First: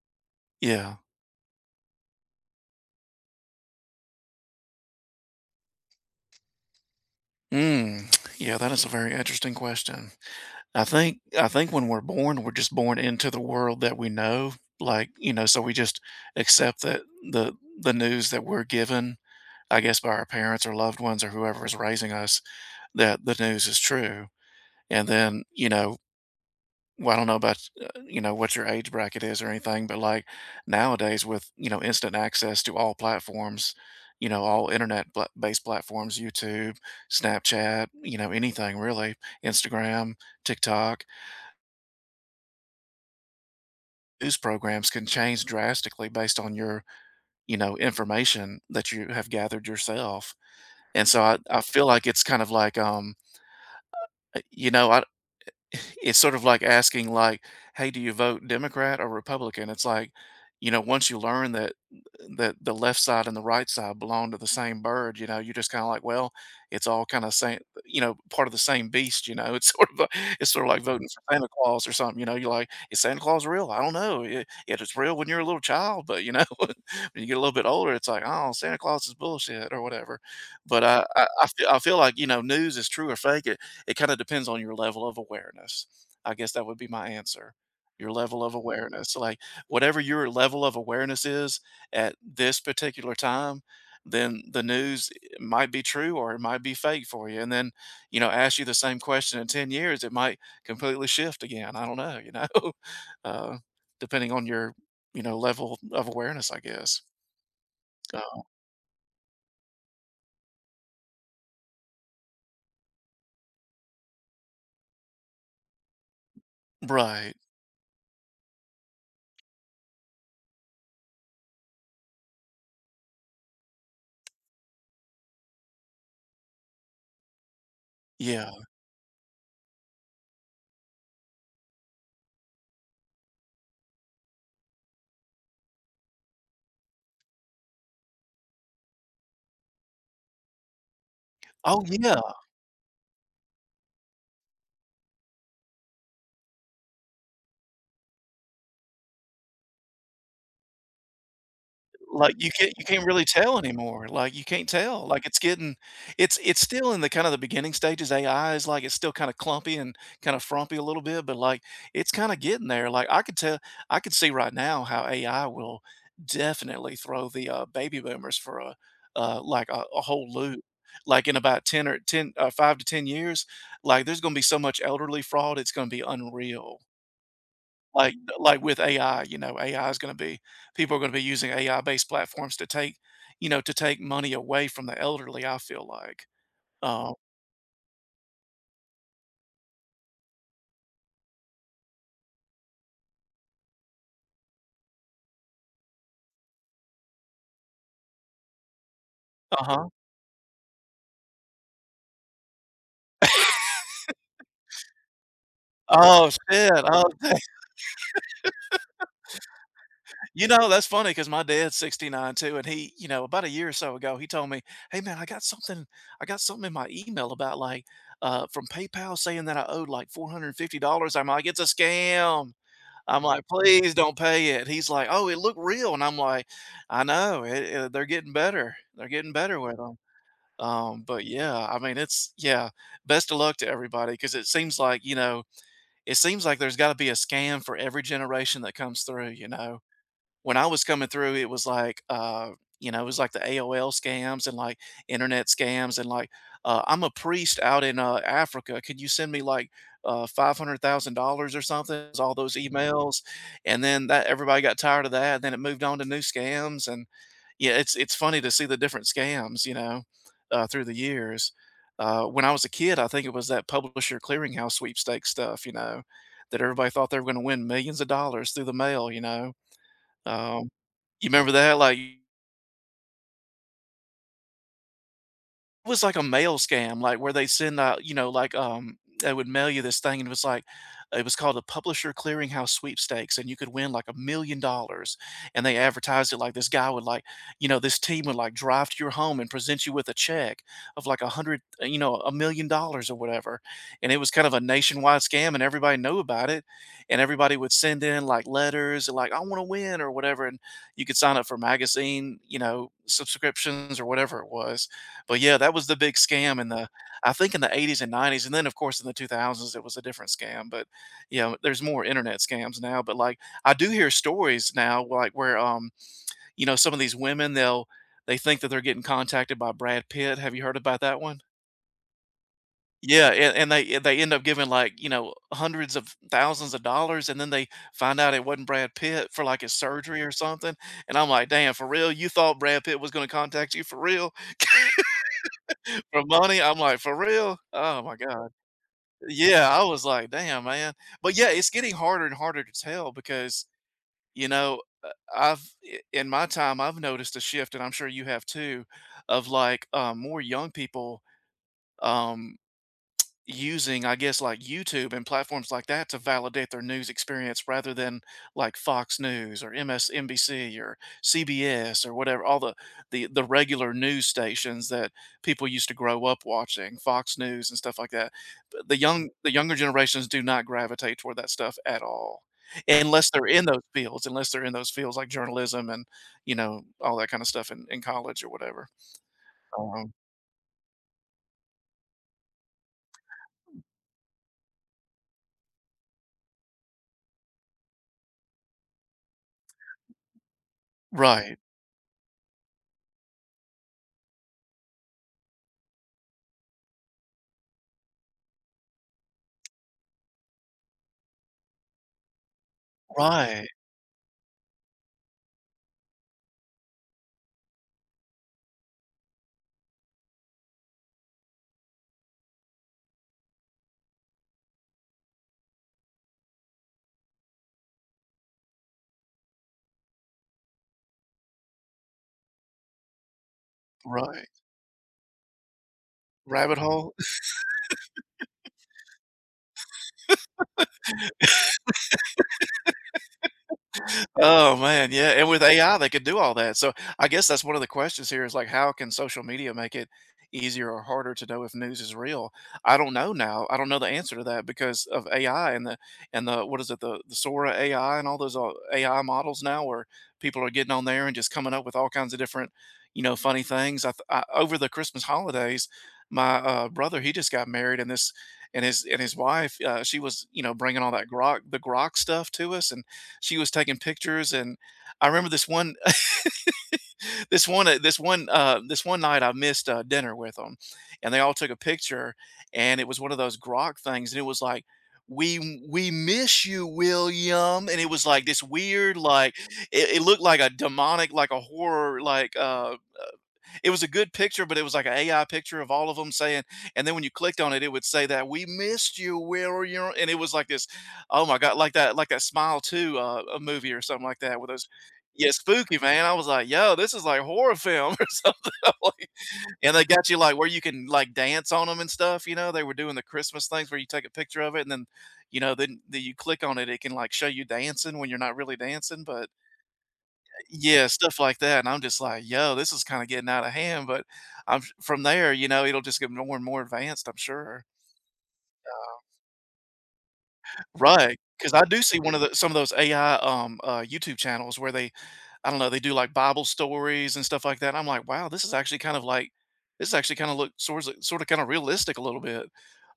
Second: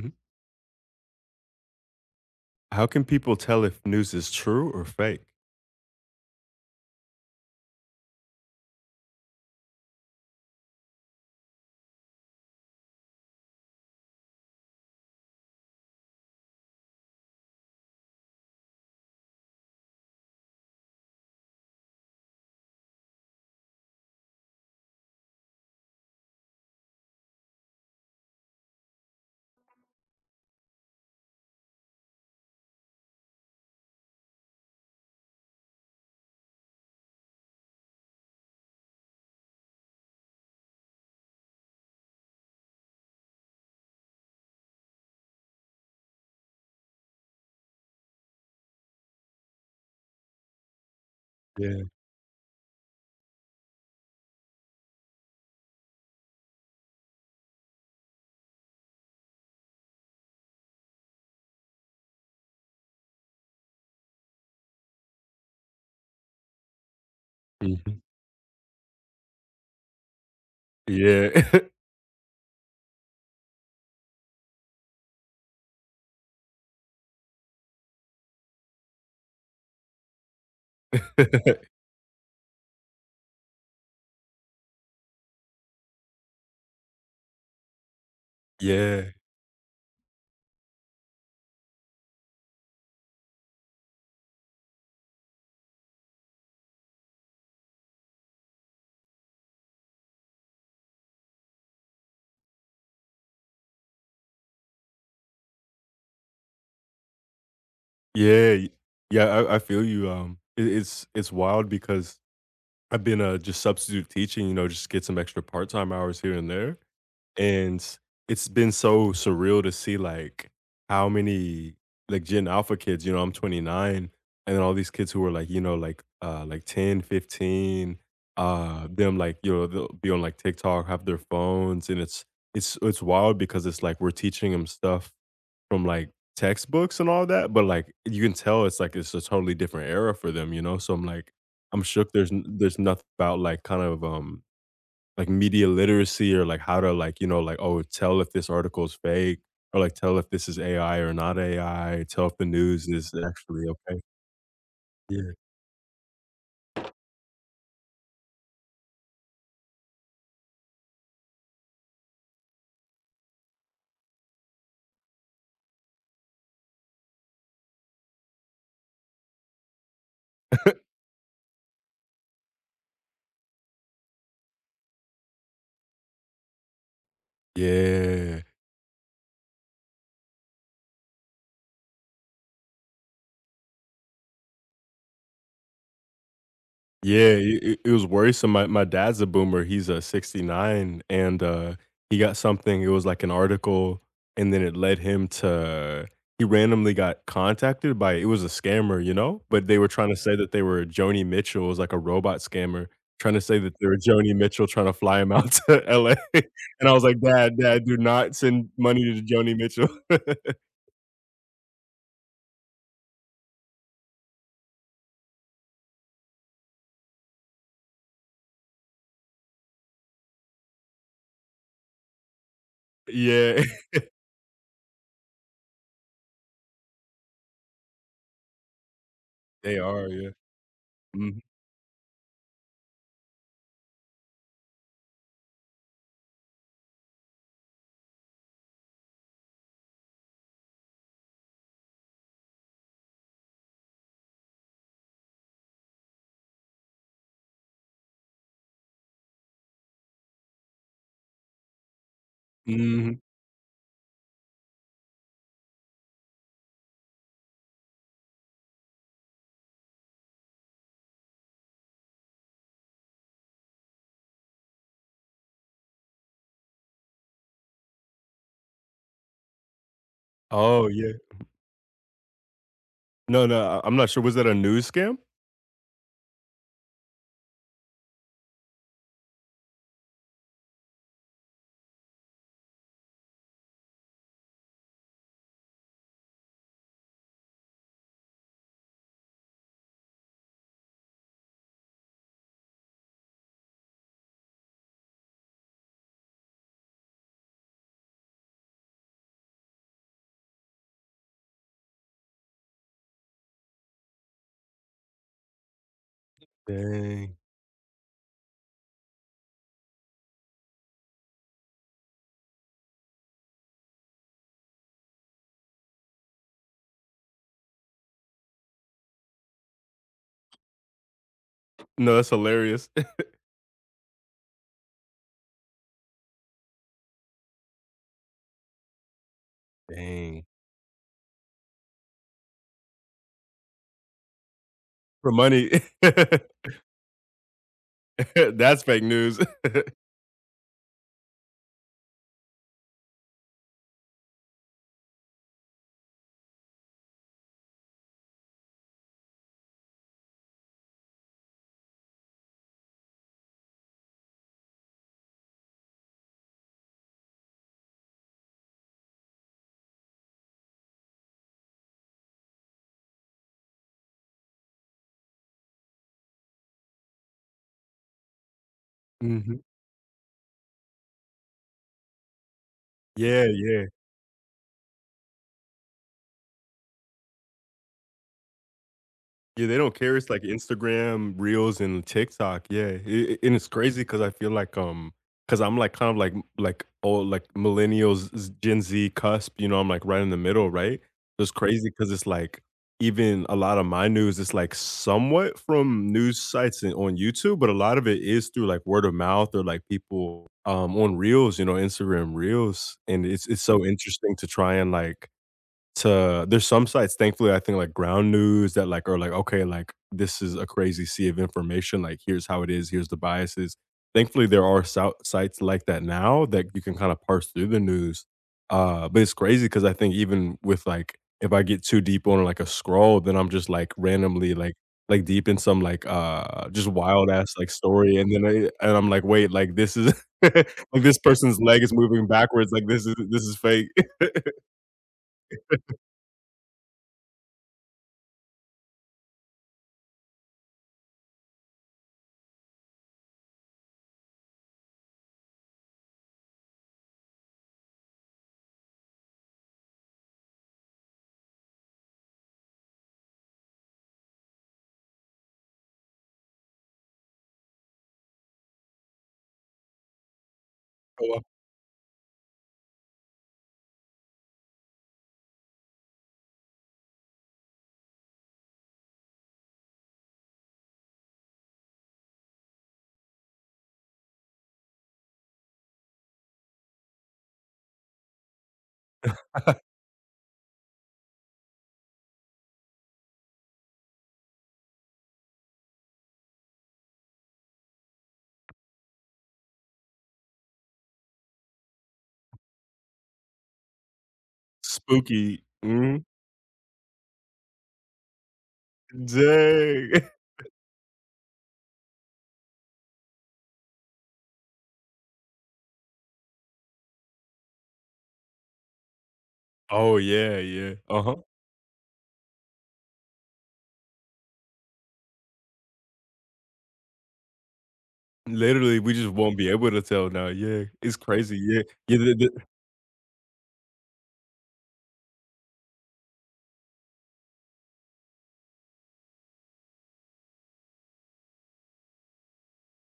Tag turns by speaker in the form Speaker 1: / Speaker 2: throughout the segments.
Speaker 1: Mhm.
Speaker 2: Yeah.
Speaker 1: How can people tell if news is true or fake?
Speaker 2: Mm. Yeah, that is a very interesting question. I think when we're born, we're just born into the world that we know. Like, you know, so we just accept that the the news that we're given, I guess by our parents or loved ones or whoever is raising us, that the news is true. And then, you know, Well, I don't know about, what your age bracket is or anything, but like nowadays with, instant access to all platforms, you know, all based platforms, YouTube, Snapchat, you know, anything really, Instagram, TikTok, news programs can change drastically based on your, you know, information that you have gathered yourself. And so I
Speaker 1: Yeah.
Speaker 2: feel like it's kind of like, you know, I, it's sort of like asking like, hey, do you vote Democrat or Republican? It's like, you know, once you learn that the left side and the right side belong to the same bird, you know, you're just kind of like, well, it's all kind of same, you
Speaker 1: Mhm.
Speaker 2: know, part of the same beast, you know. It's sort of like voting for Santa
Speaker 1: Yeah.
Speaker 2: Claus or something, you know. You're like, is Santa Claus real? I don't know. It is real when you're a little child, but you know, when you get a little bit older, it's like, oh, Santa Claus is bullshit or whatever. But I feel like, you know, news is true or fake, it kinda depends on your level of awareness. I guess that would be my answer. Your level of
Speaker 1: Yeah.
Speaker 2: awareness, like, whatever your level of awareness is at this particular time, then the news might be true or it might be fake for you, and then, you know, ask you the same question in 10 years, it might completely shift again. I don't know, you know? Uh, depending on your, you know, level of awareness, I guess. Uh
Speaker 1: Yeah, y yeah, I feel you. It's wild because I've been, just substitute teaching, you know, just get some extra part-time hours here and there.
Speaker 2: Right.
Speaker 1: And it's been so surreal to see, like, how many, like, Gen Alpha kids, you know, I'm 29, and then all these kids who were like, you know, like 10, 15,
Speaker 2: Yeah.
Speaker 1: them like, you know, they'll be on like TikTok, have their phones, and it's wild because it's like we're teaching them stuff from like textbooks and all that, but like you can tell it's like it's a totally different era for them, you know. So I'm like, I'm
Speaker 2: Oh,
Speaker 1: shook.
Speaker 2: yeah.
Speaker 1: There's nothing about like kind of like media literacy or like how to like you know like oh tell if this article is fake or like tell if this is AI or not AI, tell
Speaker 2: Like,
Speaker 1: if the
Speaker 2: you
Speaker 1: news
Speaker 2: can't
Speaker 1: is
Speaker 2: really tell
Speaker 1: actually okay.
Speaker 2: anymore, like, you can't tell, like,
Speaker 1: Yeah.
Speaker 2: it's getting it's still in the kind of the beginning stages, AI is, like, it's still kinda clumpy and kinda frumpy a little bit, but, like, it's kinda getting there, like, I could see right now how AI will definitely throw the, baby boomers for a, like, a whole loop, like, in about 10 or 10 5 to 10 years, like, there's gonna be so much elderly fraud, it's gonna be unreal.
Speaker 1: Yeah.
Speaker 2: Like with AI, you know, AI is gonna be people are gonna be using AI-based platforms to take, you know, to take money away from the elderly, I feel like. Oh
Speaker 1: Yeah, it was worrisome. My dad's a boomer, he's a 69, and, he got something, it was like an article, and then it led him to, he randomly got contacted by, it was a scammer, you know? But they
Speaker 2: Uh-huh.
Speaker 1: were trying to say that they were Joni Mitchell, it was like a robot scammer, trying to say that they were Joni Mitchell trying to fly him out to LA,
Speaker 2: Oh, shit.
Speaker 1: and I
Speaker 2: Oh,
Speaker 1: was like, "Dad, dad, do not send money to Joni Mitchell."
Speaker 2: you know, that's funny because my dad's 69 too, and he, you know, about a year or so ago, he told me, "Hey, man, I got something in my email about, like, from PayPal saying that I owed, like, $450." I'm like, "It's a scam." I'm like,
Speaker 1: Yeah,
Speaker 2: "Please don't pay it." He's like, "Oh, it looked real," and I'm like, "I know, it they're getting better. They're getting better
Speaker 1: they
Speaker 2: with 'em."
Speaker 1: are, yeah.
Speaker 2: But
Speaker 1: Mhm,
Speaker 2: yeah, I mean, it's yeah, best of luck to everybody, because it seems like, you know, it seems like there's gotta be a scam for every generation that comes through, you know? When I was coming through, it was like, it was like the AOL scams and like internet scams and like, I'm a priest out in Africa. Can you send me like $500,000 or something? It's All those
Speaker 1: mhm.
Speaker 2: emails, and then that everybody got tired of that. And then it moved on to new scams, and yeah, it's funny to see the different scams, you know, through the years. When I was a kid, I think it was that Publisher Clearinghouse Sweepstakes stuff, you know, that everybody thought they were going to win millions of dollars through the mail, you know, um,
Speaker 1: Oh, yeah.
Speaker 2: you remember that? Like,
Speaker 1: No, I I'm not sure, was that a news scam?
Speaker 2: it was like a mail scam, like, where they send out, you know, like, they would mail you this thing, and it was like, it was called a Publisher Clearinghouse Sweepstakes, and you could win, like, $1,000,000, and they advertised it like you know, this team would, like, drive to your home and present you with a check of, like, $1,000,000 or whatever, and it was kind of a nationwide scam, and everybody knew about it, and everybody would send in, like, letters and, like, "I wanna win," or whatever, and you could sign up for magazine, you know, subscriptions or whatever it was. But yeah, that was the big scam in the, I
Speaker 1: Dang.
Speaker 2: think in the 80s and 90s, and then, of course, in the 2000s, it was a different scam, but, you know, there's more internet scams now, but, like, I do hear stories now, like, where, you know, some of these women, they think that they're getting contacted by Brad Pitt. Have you heard about that one?
Speaker 1: No, that's hilarious.
Speaker 2: Yeah, and and they end up giving, like, you know, hundreds of thousands of dollars, and then they find out it wasn't Brad Pitt, for, like, his surgery or
Speaker 1: Dang.
Speaker 2: something, and I'm like, "Damn, for real? You thought Brad Pitt was gonna contact you for real?
Speaker 1: For money.
Speaker 2: For money?" I'm like, "For real? Oh my god."
Speaker 1: That's fake news.
Speaker 2: Yeah, I was like, "Damn, man." But, yeah, it's getting harder and harder to tell because, you know, I've I in my time, I've noticed a shift, and I'm sure you have too, of, like, more young people, um, using, I guess, like YouTube and platforms like that to validate their news experience rather than like Fox News or MSNBC or CBS or whatever, all the regular news stations that people used to grow up watching, Fox News and stuff like that. But the
Speaker 1: Mhm.
Speaker 2: younger generations do not gravitate toward that stuff at all. Unless
Speaker 1: Yeah,
Speaker 2: they're in those
Speaker 1: yeah.
Speaker 2: fields, unless they're in those fields like journalism and, you know, all that kind of stuff in college or whatever.
Speaker 1: Yeah, they don't
Speaker 2: Um,
Speaker 1: care. It's like Instagram Reels and TikTok. Yeah, it, and it's crazy because I feel like because I'm like kind of like old like millennials, Gen Z cusp. You know, I'm like right in the middle, right? So it's
Speaker 2: right,
Speaker 1: crazy because it's like even a lot of my news is like somewhat from news sites and on YouTube, but a lot of it is through like word of mouth or like people on Reels, you know, Instagram Reels, and it's
Speaker 2: right,
Speaker 1: so interesting to try and like to, there's some sites, thankfully, I think, like Ground News that, like, are like, "Okay, like, this is a crazy sea of information, like, here's how it is, here's the biases." Thankfully, there are sou sites like that now that you can kinda parse through the news, but it's crazy because I think even with, like, if I get too deep on, like, a scroll, then I'm just, like,
Speaker 2: right.
Speaker 1: randomly, like deep in some, like,
Speaker 2: Rabbit
Speaker 1: just
Speaker 2: hole.
Speaker 1: wild ass, like, story, and then I'm like, "Wait, like, this is like, this person's leg is moving backwards, like, this is fake."
Speaker 2: Oh man, yeah, and with AI, they could do all that. So I guess that's one of the questions here is like, how can social media make it easier or harder to know if news is real? I don't know now. I don't know the answer to that because of AI, and the what is it, the Sora AI and all those, AI models now, where people are getting on there and just coming up with all kinds of different, you know, funny things. I, th- I over the Christmas holidays, my, brother, he just got married, and this and his wife, she was, you know, bringing all that
Speaker 1: Oh,
Speaker 2: grok, the grok stuff to us, and she was taking pictures, and I remember this one, this one night I missed, dinner with them, and they all took a picture, and it was one of those grok things, and it was like, " we miss you, William," and it was like this weird, like,
Speaker 1: wow.
Speaker 2: it looked like a demonic, like a horror, like, it was a good picture, but it was like an AI picture of all of them saying, and then when you clicked on it, it would say that, "We missed you, where are you?" And it was like this, oh my god, like that, like that Smile 2, a movie or something like that with those. Yeah,
Speaker 1: Spooky.
Speaker 2: spooky, man.
Speaker 1: Mhm.
Speaker 2: I was like, "Yo, this is like horror film or something." I'm like, and they
Speaker 1: Dang.
Speaker 2: got you, like, where you can, like, dance on them and stuff, you know? They were doing the Christmas things where you take a picture of it, and then, you know, then you click on it, it can, like, show you dancing when you're not really dancing, but
Speaker 1: Oh, yeah, yeah.
Speaker 2: yeah,
Speaker 1: Uh-huh.
Speaker 2: stuff like that, and I'm just like, "Yo, this is kinda getting out of hand," but I'm from there, you know, it'll just get more and more advanced, I'm sure.
Speaker 1: Literally, we just won't be able to tell now, yeah. It's
Speaker 2: Right?
Speaker 1: crazy,
Speaker 2: Because I
Speaker 1: yeah.
Speaker 2: do
Speaker 1: Yeah,
Speaker 2: see one
Speaker 1: the
Speaker 2: of the
Speaker 1: the
Speaker 2: some of those AI, YouTube channels where they, I don't know, they do, like, Bible stories and stuff like that. I'm like, "Wow, this is actually kind of like, this is actually kinda look sorts of sorta kinda realistic a little bit."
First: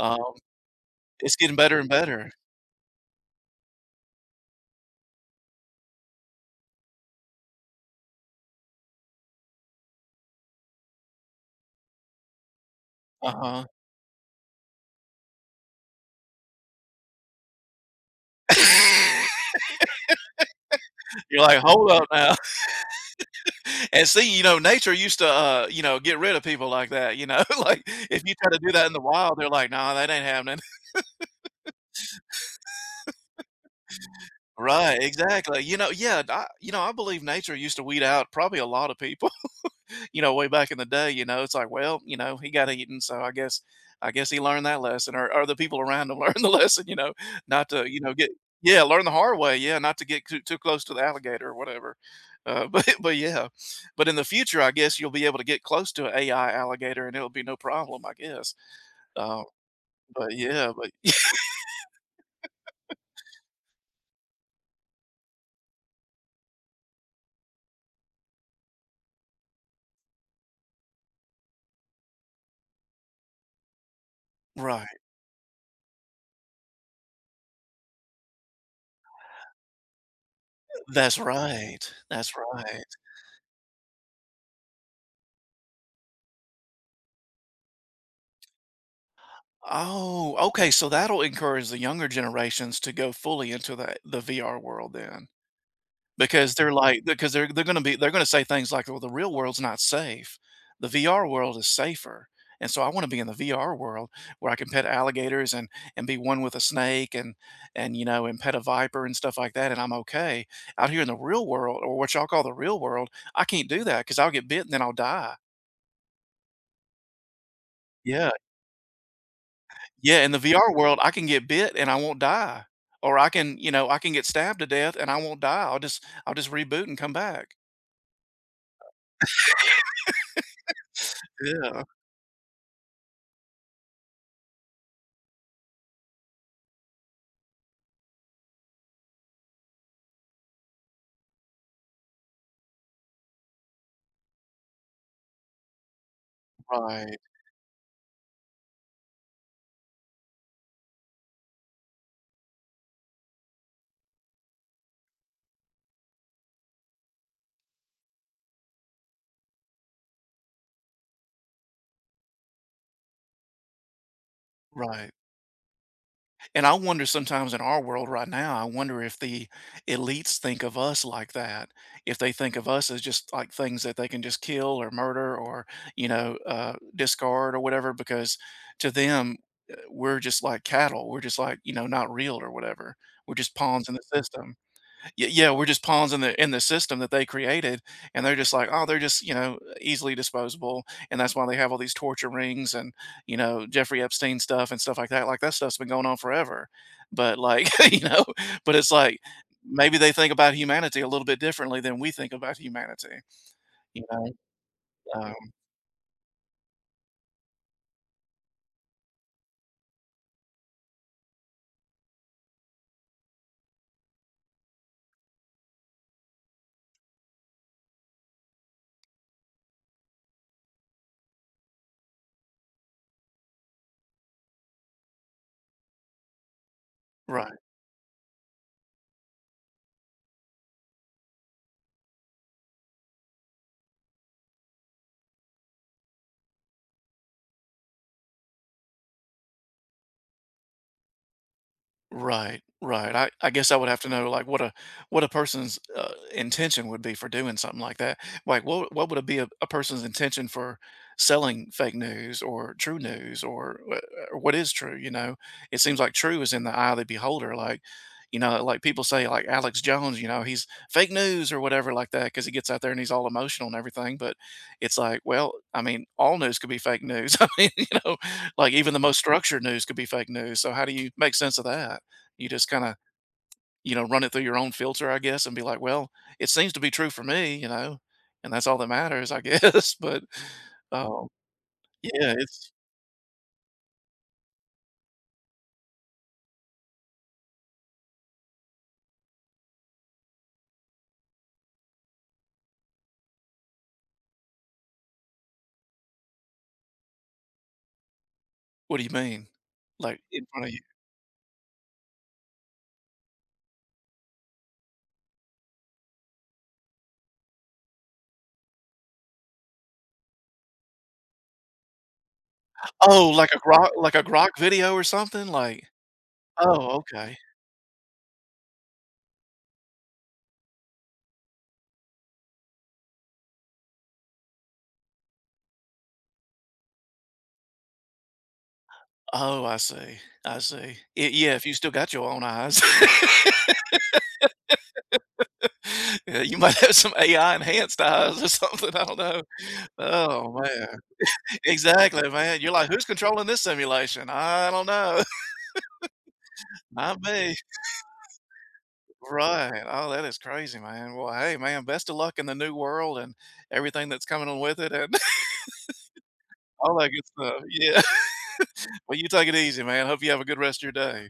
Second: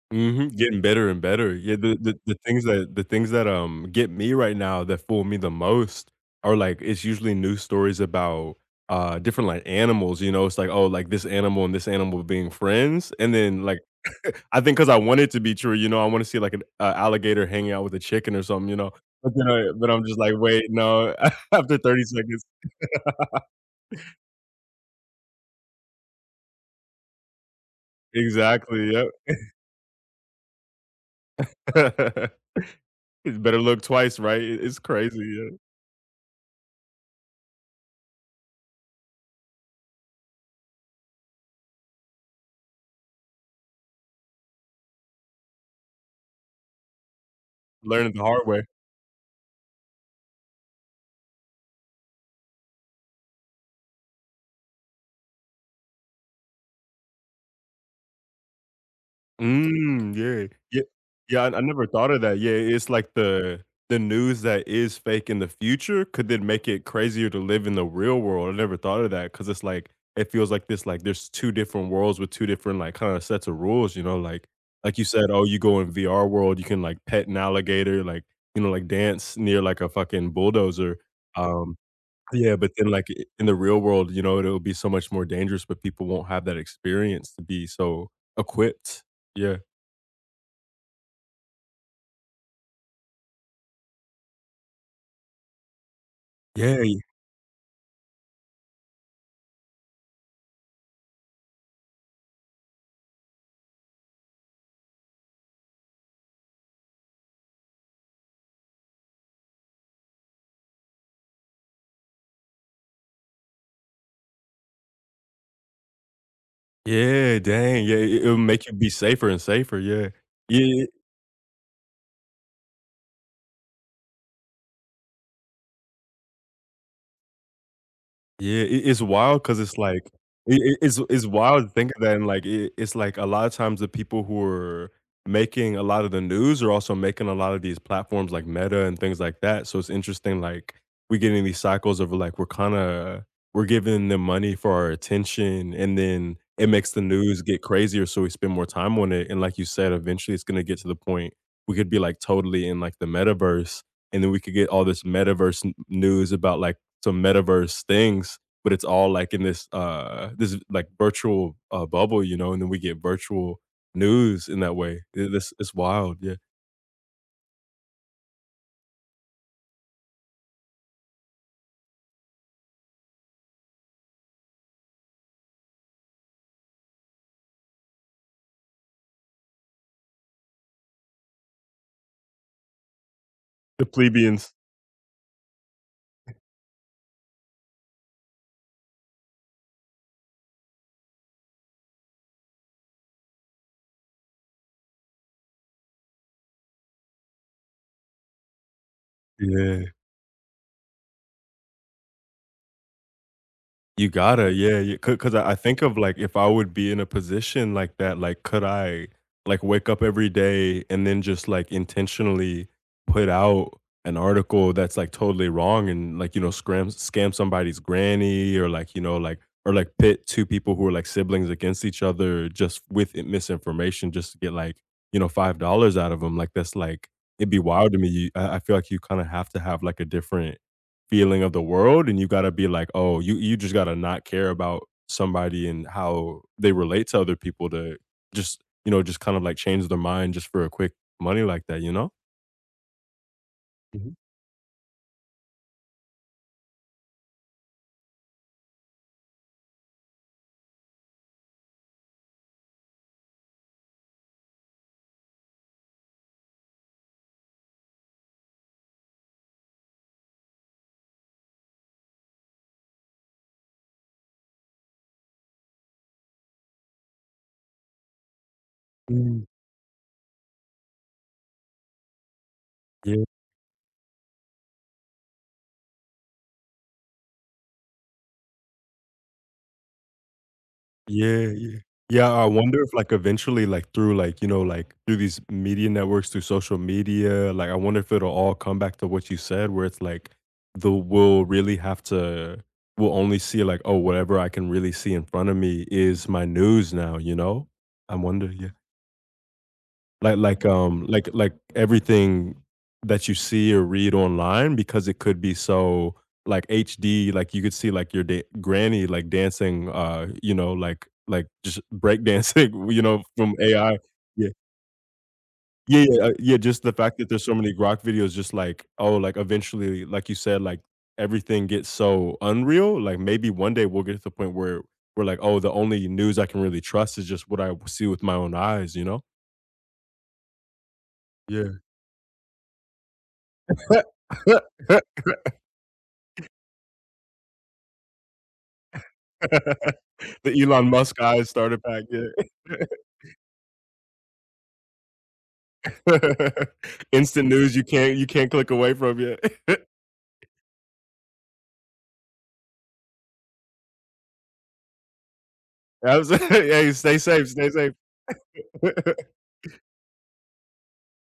Speaker 2: Um,
Speaker 1: Mhm, getting better and
Speaker 2: it's
Speaker 1: better.
Speaker 2: getting
Speaker 1: Yeah,
Speaker 2: better and
Speaker 1: the the
Speaker 2: better.
Speaker 1: the things that the things that, get me right now that fool me the most are, like, it's usually news stories about, different, like, animals, you know, it's like, "Oh, like, this animal and this animal being friends," and then,
Speaker 2: Uh-huh.
Speaker 1: like, I think because I want it to be true, you know, I wanna see, like, an a alligator hanging out with a chicken or something, you know, but I'm just like, "Wait, no,"
Speaker 2: You're like,
Speaker 1: after
Speaker 2: "Hold up
Speaker 1: 30
Speaker 2: now."
Speaker 1: seconds.
Speaker 2: And see, you know, nature used to, you know, get rid of people like that, you know? Like, if you try to do that in
Speaker 1: Exactly,
Speaker 2: the
Speaker 1: yep.
Speaker 2: wild, they're like, "Nah, that ain't happening."
Speaker 1: it's Better look twice, right? It's
Speaker 2: Right,
Speaker 1: crazy, yeah.
Speaker 2: exactly. I believe nature used to weed out probably a lot of people. You know, way back in the day, you know, it's like, well, you know, he got eaten, so I guess he learned that lesson, or the people around him learned the lesson, you know, not to,
Speaker 1: Learn the
Speaker 2: get
Speaker 1: hard way.
Speaker 2: yeah, learn the hard way, yeah, not to get too close to the alligator or whatever. But yeah, but in the future, I guess you'll be able to get close to an AI alligator, and it'll be no problem, I guess. Uh,
Speaker 1: Mm,
Speaker 2: but
Speaker 1: yeah,
Speaker 2: yeah,
Speaker 1: yeah,
Speaker 2: but
Speaker 1: yeah, I never thought of that, yeah, it's like the news that is fake in the future could then make it crazier to live in the real world, I never thought of that because it's like it feels like this like, there's 2 different worlds with 2 different, like, kinda sets of rules, you know,
Speaker 2: right,
Speaker 1: like you said, "Oh, you go in VR world, you can, like, pet an alligator, like, you know, like, dance near, like, a fucking bulldozer,"
Speaker 2: that's
Speaker 1: um,
Speaker 2: right, that's
Speaker 1: yeah, but
Speaker 2: right.
Speaker 1: then, like, I in the real world, you know, it'll be so much more dangerous, but people won't have that experience to be so equipped, yeah.
Speaker 2: Oh, okay, so that'll encourage the younger generations to go fully into the VR world then. Because they're
Speaker 1: Yeah,
Speaker 2: like because they're they're gonna be they're gonna say things like, "Well, the real world's not safe. The VR world is safer." And so I wanna be in the VR world where I can pet alligators and be one with a snake and, and pet a viper and stuff like that, and I'm okay. Out here in the real world, or what y'all call the real world, I can't do that because 'cause I'll get bit and then I'll die.
Speaker 1: yeah, dang, yeah, it
Speaker 2: Yeah.
Speaker 1: it'll make you be safer and safer, yeah.
Speaker 2: Yeah, in the VR
Speaker 1: Yeah.
Speaker 2: world, I can get bit and I won't die, or I can get stabbed to death and I won't die. I'll just reboot and come back.
Speaker 1: Yeah, it's wild because it's like it's wild to
Speaker 2: Yeah.
Speaker 1: think of that and, like, it it's like a lot of times the people who are making a lot of the news are also making a lot of these platforms like Meta and things like that, so it's interesting, like, we get in these cycles of, like, we're kinda we're giving them money for our attention, and then it makes the
Speaker 2: Right.
Speaker 1: news get crazier, so we spend more time on it, and like you said, eventually, it's gonna get to the point we could be, like, totally in, like, the metaverse, and then we could get all this metaverse n news about, like, some metaverse things, but it's all like in this this like virtual bubble, you know, and then we get virtual news in that way.
Speaker 2: Right.
Speaker 1: It's wild, yeah.
Speaker 2: And I wonder sometimes in our world right now, I wonder if the elites think of us like that. If they think of us as just like things that they can just kill or murder or, you know, discard or whatever, because to them, we're just like cattle. We're just like, you know, not real or whatever. We're just
Speaker 1: The
Speaker 2: pawns in the
Speaker 1: plebeians.
Speaker 2: system. Y yeah, we're just pawns in the system that they created, and they're just like, "Oh, they're just, you know, easily disposable," and that's why they have all these torture rings and, you know, Jeffrey Epstein stuff and stuff like, that stuff's been going on forever, but, like, you know, but it's like,
Speaker 1: Yeah.
Speaker 2: maybe they think about humanity a little bit differently than we think about humanity, you
Speaker 1: You
Speaker 2: know,
Speaker 1: gotta, yeah, you could,
Speaker 2: um
Speaker 1: 'cause I think of, like, if I would be in a position like that, like, could I, like, wake up every day and then just, like, intentionally put out an article that's, like, totally wrong and, like, you know, scram scam somebody's granny, or, like, you know, like or, like, pit 2 people who are, like, siblings against each other just with I misinformation just to get, like, you know, $5 out of them, like, that's, like, it'd
Speaker 2: Right.
Speaker 1: be wild to me, you, I feel like you kinda have to have, like, a different feeling of the world, and you gotta be like, oh, you just gotta not care about somebody and how they relate to other people to just, you know, just kind of like change their mind just for a quick money like that, you know?
Speaker 2: Right. I guess I would have to
Speaker 1: Mhm.
Speaker 2: know like what a person's intention would be for doing something like that. Like what would it be a person's intention for selling fake news or true news or what is true? You know, it seems like true is in the eye of the beholder. Like, you know, like people say like Alex Jones, you know, he's fake news or whatever like that because he gets out there and he's all emotional and everything. But it's like, well, I mean, all news could be fake news. I mean, you know, like even the most
Speaker 1: Mm.
Speaker 2: structured news could be fake news. So how do you make sense of that? You just kinda,
Speaker 1: Yeah.
Speaker 2: you know, run it through your own filter, I guess, and be like, "Well, it seems to be true for me," you know, and that's all that matters, I guess, but, um,
Speaker 1: Yeah, yeah. Yeah,
Speaker 2: yeah,
Speaker 1: I
Speaker 2: it's
Speaker 1: wonder if, like, eventually, like, through, like, you know, like, through these media networks, through social media, like, I wonder if it'll all come back to what you said where it's like, the we'll really have to, we'll only see, like, "Oh, whatever I can really see in front of me is my news now," you know? I wonder, yeah.
Speaker 2: What do you mean? Like,
Speaker 1: Like
Speaker 2: in front
Speaker 1: like,
Speaker 2: of you?
Speaker 1: like everything that you see or read online because it could be so, like, HD, like, you could see, like, your da granny, like, dancing, you know, like, just break dancing, you know,
Speaker 2: Oh, like
Speaker 1: from
Speaker 2: a
Speaker 1: AI. Yeah.
Speaker 2: Grok video or something? Like
Speaker 1: Yeah, yeah, yeah, just the
Speaker 2: Oh,
Speaker 1: fact that
Speaker 2: okay.
Speaker 1: there's so many Grok videos just like, oh, like, eventually, like you said, like, everything gets so unreal, like, maybe one day we'll get to the point where we're like, "Oh, the only news I can really trust is just what I see with my own eyes," you know?
Speaker 2: Oh, I see, I see. Y yeah, if you
Speaker 1: Yeah.
Speaker 2: still got your own eyes. Yeah, you might have some AI enhanced eyes or something, I don't know. Oh,
Speaker 1: The
Speaker 2: man.
Speaker 1: Elon Musk eyes starter pack,
Speaker 2: Exactly, man. You're
Speaker 1: yeah.
Speaker 2: like, "Who's controlling this simulation? I don't know. Not
Speaker 1: Instant
Speaker 2: me."
Speaker 1: news you can't click away from yet.
Speaker 2: Right. Oh, that is crazy, man. Well, hey, man, best of luck in the new world and everything that's coming on with it and
Speaker 1: Abso hey,
Speaker 2: all that
Speaker 1: stay
Speaker 2: good
Speaker 1: safe,
Speaker 2: stuff.
Speaker 1: stay safe.
Speaker 2: Yeah. Well, you take it easy, man. Hope you have a good rest of your day.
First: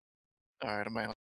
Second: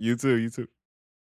Speaker 1: You too, you too.
Speaker 2: All right, man.